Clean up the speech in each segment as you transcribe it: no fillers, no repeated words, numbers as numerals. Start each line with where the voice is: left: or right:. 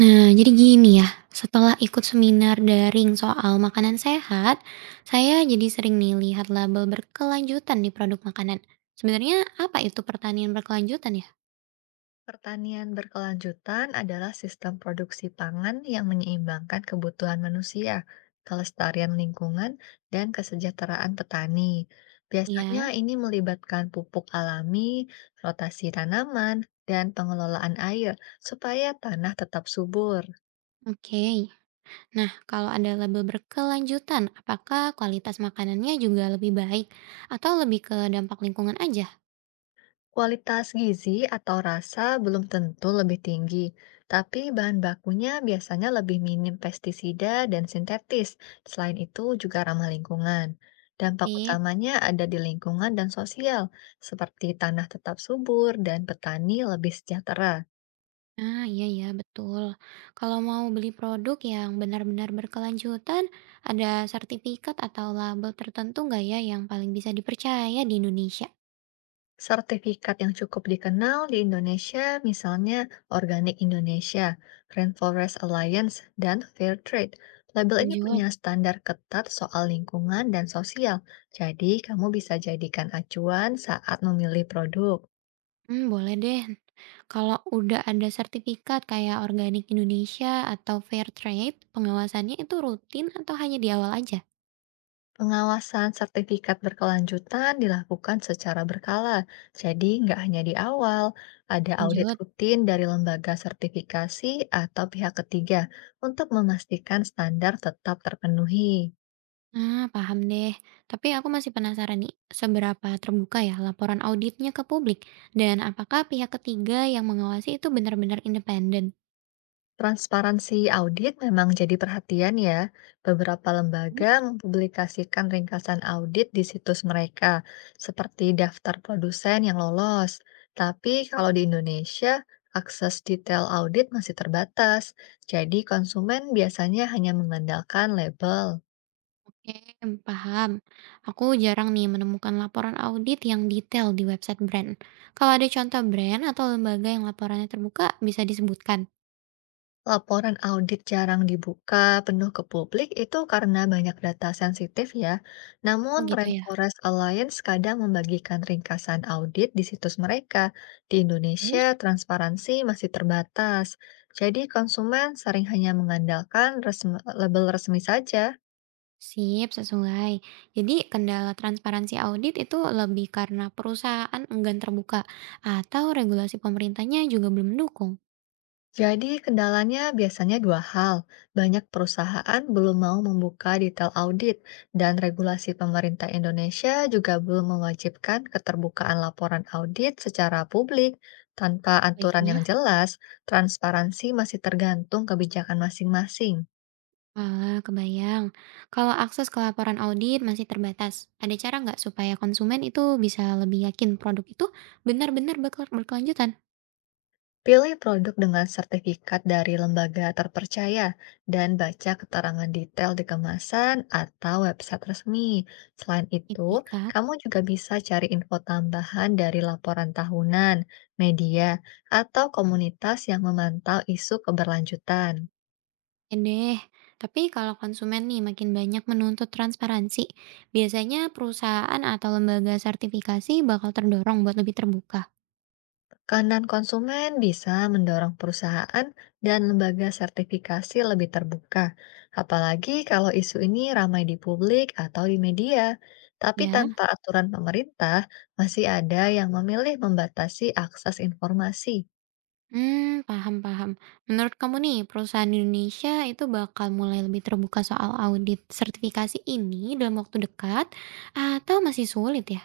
right: Nah, jadi gini ya, setelah ikut seminar daring soal makanan sehat, saya jadi sering nih lihat label berkelanjutan di produk makanan. Sebenarnya apa itu pertanian berkelanjutan ya?
left: Pertanian berkelanjutan adalah sistem produksi pangan yang menyeimbangkan kebutuhan manusia, kelestarian lingkungan, dan kesejahteraan petani. Biasanya
right: Ya,
left: ini melibatkan pupuk alami, rotasi tanaman, dan pengelolaan air supaya tanah tetap subur.
right: oke. Nah, kalau ada label berkelanjutan, apakah kualitas makanannya juga lebih baik atau lebih ke dampak lingkungan aja?
left: Kualitas gizi atau rasa belum tentu lebih tinggi, tapi bahan bakunya biasanya lebih minim pestisida dan sintetis. Selain itu juga ramah lingkungan. Dampak
right: Iya.
left: utamanya ada di lingkungan dan sosial, seperti tanah tetap subur dan petani lebih sejahtera.
right: Nah, iya ya, betul. Kalau mau beli produk yang benar-benar berkelanjutan, ada sertifikat atau label tertentu nggak ya yang paling bisa dipercaya di Indonesia?
left: Sertifikat yang cukup dikenal di Indonesia, misalnya Organic Indonesia, Rainforest Alliance, dan Fair Trade. Label ini
right: Lanjut.
left: punya standar ketat soal lingkungan dan sosial, jadi kamu bisa jadikan acuan saat memilih produk.
right: Hmm, boleh deh. Kalau udah ada sertifikat kayak Organik Indonesia atau Fair Trade, pengawasannya itu rutin atau hanya di awal aja?
left: Pengawasan sertifikat berkelanjutan dilakukan secara berkala, jadi nggak hanya di awal, ada audit
right: Lanjut.
left: rutin dari lembaga sertifikasi atau pihak ketiga untuk memastikan standar tetap terpenuhi.
right: Nah, paham deh. Tapi aku masih penasaran nih, seberapa terbuka ya laporan auditnya ke publik? Dan apakah pihak ketiga yang mengawasi itu benar-benar independen?
left: Transparansi audit memang jadi perhatian ya. Beberapa lembaga
right: Terus?
left: mempublikasikan ringkasan audit di situs mereka, seperti daftar produsen yang lolos. Tapi kalau di Indonesia, akses detail audit masih terbatas, jadi konsumen biasanya hanya mengandalkan label.
right: Oke, paham. Aku jarang nih menemukan laporan audit yang detail di website brand. Kalau ada contoh brand atau lembaga yang laporannya terbuka, bisa disebutkan.
left: Laporan audit jarang dibuka penuh ke publik itu karena banyak data sensitif ya.
right: Oh
left: Namun,
right: gitu ya.
left: Rainforest Alliance kadang membagikan ringkasan audit di situs mereka. Di Indonesia,
right: Terus?
left: transparansi masih terbatas. Jadi, konsumen sering hanya mengandalkan label resmi saja.
right: Sip, sesuai. Jadi kendala transparansi audit itu lebih karena perusahaan enggan terbuka atau regulasi pemerintahnya juga belum mendukung.
left: Jadi kendalanya biasanya dua hal. Banyak perusahaan belum mau membuka detail audit dan regulasi pemerintah Indonesia juga belum mewajibkan keterbukaan laporan audit secara publik. Tanpa aturan yang
right: Baiknya.
left: jelas, transparansi masih tergantung kebijakan masing-masing.
right: Alah, kebayang. Kalau akses ke laporan audit masih terbatas, ada cara nggak supaya konsumen itu bisa lebih yakin produk itu benar-benar berkelanjutan?
left: Pilih produk dengan sertifikat dari lembaga terpercaya dan baca keterangan detail di kemasan atau website resmi. Selain itu,
right: Itikat,
left: kamu juga bisa cari info tambahan dari laporan tahunan, media, atau komunitas yang memantau isu keberlanjutan.
right: ya deh. Tapi kalau konsumen nih makin banyak menuntut transparansi, biasanya perusahaan atau lembaga sertifikasi bakal terdorong buat lebih terbuka,
left: Kanan konsumen bisa mendorong perusahaan dan lembaga sertifikasi lebih terbuka, apalagi kalau isu ini ramai di publik atau di media. Tapi
right: ya.
left: tanpa aturan pemerintah, masih ada yang memilih membatasi akses informasi.
right: Hmm, paham paham. Menurut kamu nih, perusahaan Indonesia itu bakal mulai lebih terbuka soal audit sertifikasi ini dalam waktu dekat atau masih sulit ya?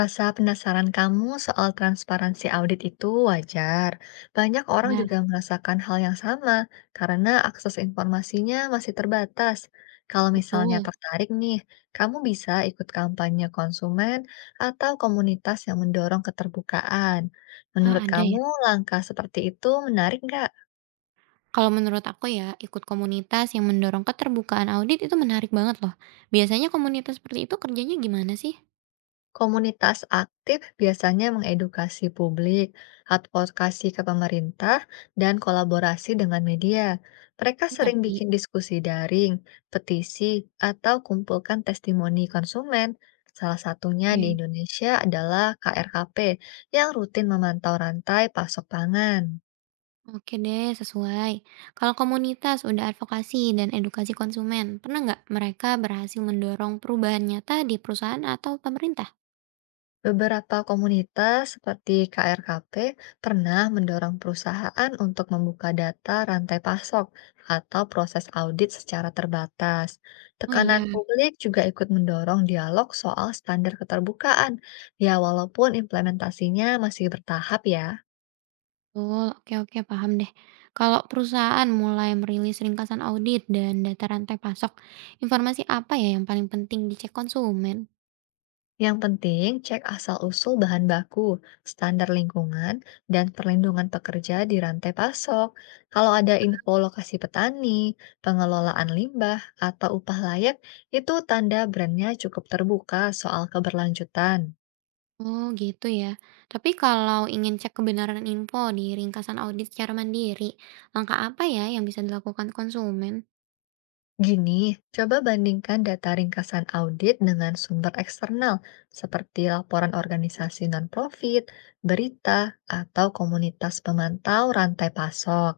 left: Rasa penasaran kamu soal transparansi audit itu wajar. Banyak orang
right: Nah,
left: juga merasakan hal yang sama karena akses informasinya masih terbatas. Kalau misalnya
right: betul.
left: tertarik nih, kamu bisa ikut kampanye konsumen atau komunitas yang mendorong keterbukaan.
right: Ah,
left: Menurut
right: ada ya?
left: kamu, langkah seperti itu menarik nggak?
right: Kalau menurut aku ya, ikut komunitas yang mendorong keterbukaan audit itu menarik banget loh. Biasanya komunitas seperti itu kerjanya gimana sih?
left: Komunitas aktif biasanya mengedukasi publik, advokasi ke pemerintah, dan kolaborasi dengan media. Mereka sering
right: Ngerti?
left: bikin diskusi daring, petisi, atau kumpulkan testimoni konsumen. Salah satunya di
right: Oke.
left: Indonesia adalah KRKP yang rutin memantau rantai pasok pangan.
right: Oke deh, sesuai. Kalau komunitas udah advokasi dan edukasi konsumen, pernah nggak mereka berhasil mendorong perubahan nyata di perusahaan atau pemerintah?
left: Beberapa komunitas seperti KRKP pernah mendorong perusahaan untuk membuka data rantai pasok atau proses audit secara terbatas.
right: Oh
left: Tekanan
right: iya, betul.
left: publik juga ikut mendorong dialog soal standar keterbukaan, ya walaupun implementasinya masih bertahap ya.
right: Oke, oke, paham deh. Kalau perusahaan mulai merilis ringkasan audit dan data rantai pasok, informasi apa ya yang paling penting dicek konsumen?
left: Yang penting, cek asal-usul bahan baku, standar lingkungan, dan perlindungan pekerja di rantai pasok. Kalau ada info lokasi petani, pengelolaan limbah, atau upah layak, itu tanda brandnya cukup terbuka soal keberlanjutan.
right: Oh gitu ya. Tapi kalau ingin cek kebenaran info di ringkasan audit secara mandiri, langkah apa ya yang bisa dilakukan konsumen?
left: Gini, coba bandingkan data ringkasan audit dengan sumber eksternal seperti laporan organisasi non-profit, berita, atau komunitas pemantau rantai pasok.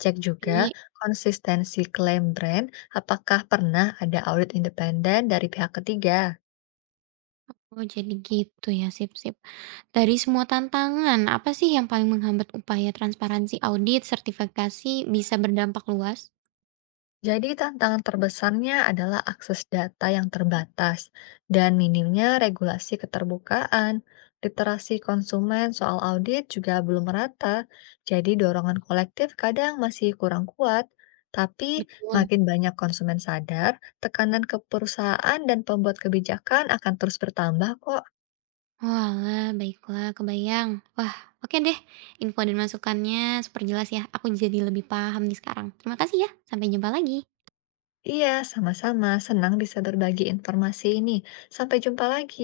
left: Cek juga
right: Jadi,
left: konsistensi klaim brand, apakah pernah ada audit independen dari pihak ketiga.
right: oh jadi gitu ya, sip-sip. Dari semua tantangan, apa sih yang paling menghambat upaya transparansi audit sertifikasi bisa berdampak luas?
left: Jadi tantangan terbesarnya adalah akses data yang terbatas dan minimnya regulasi keterbukaan. Literasi konsumen soal audit juga belum merata, jadi dorongan kolektif kadang masih kurang kuat. Tapi
right: Betul.
left: makin banyak konsumen sadar, tekanan ke perusahaan dan pembuat kebijakan akan terus bertambah kok.
right: Walah, baiklah, kebayang. Wah, oke deh. Info dan masukannya super jelas ya. Aku jadi lebih paham nih sekarang. Terima kasih ya. Sampai jumpa lagi.
left: Iya, sama-sama. Senang bisa berbagi informasi ini. Sampai jumpa lagi.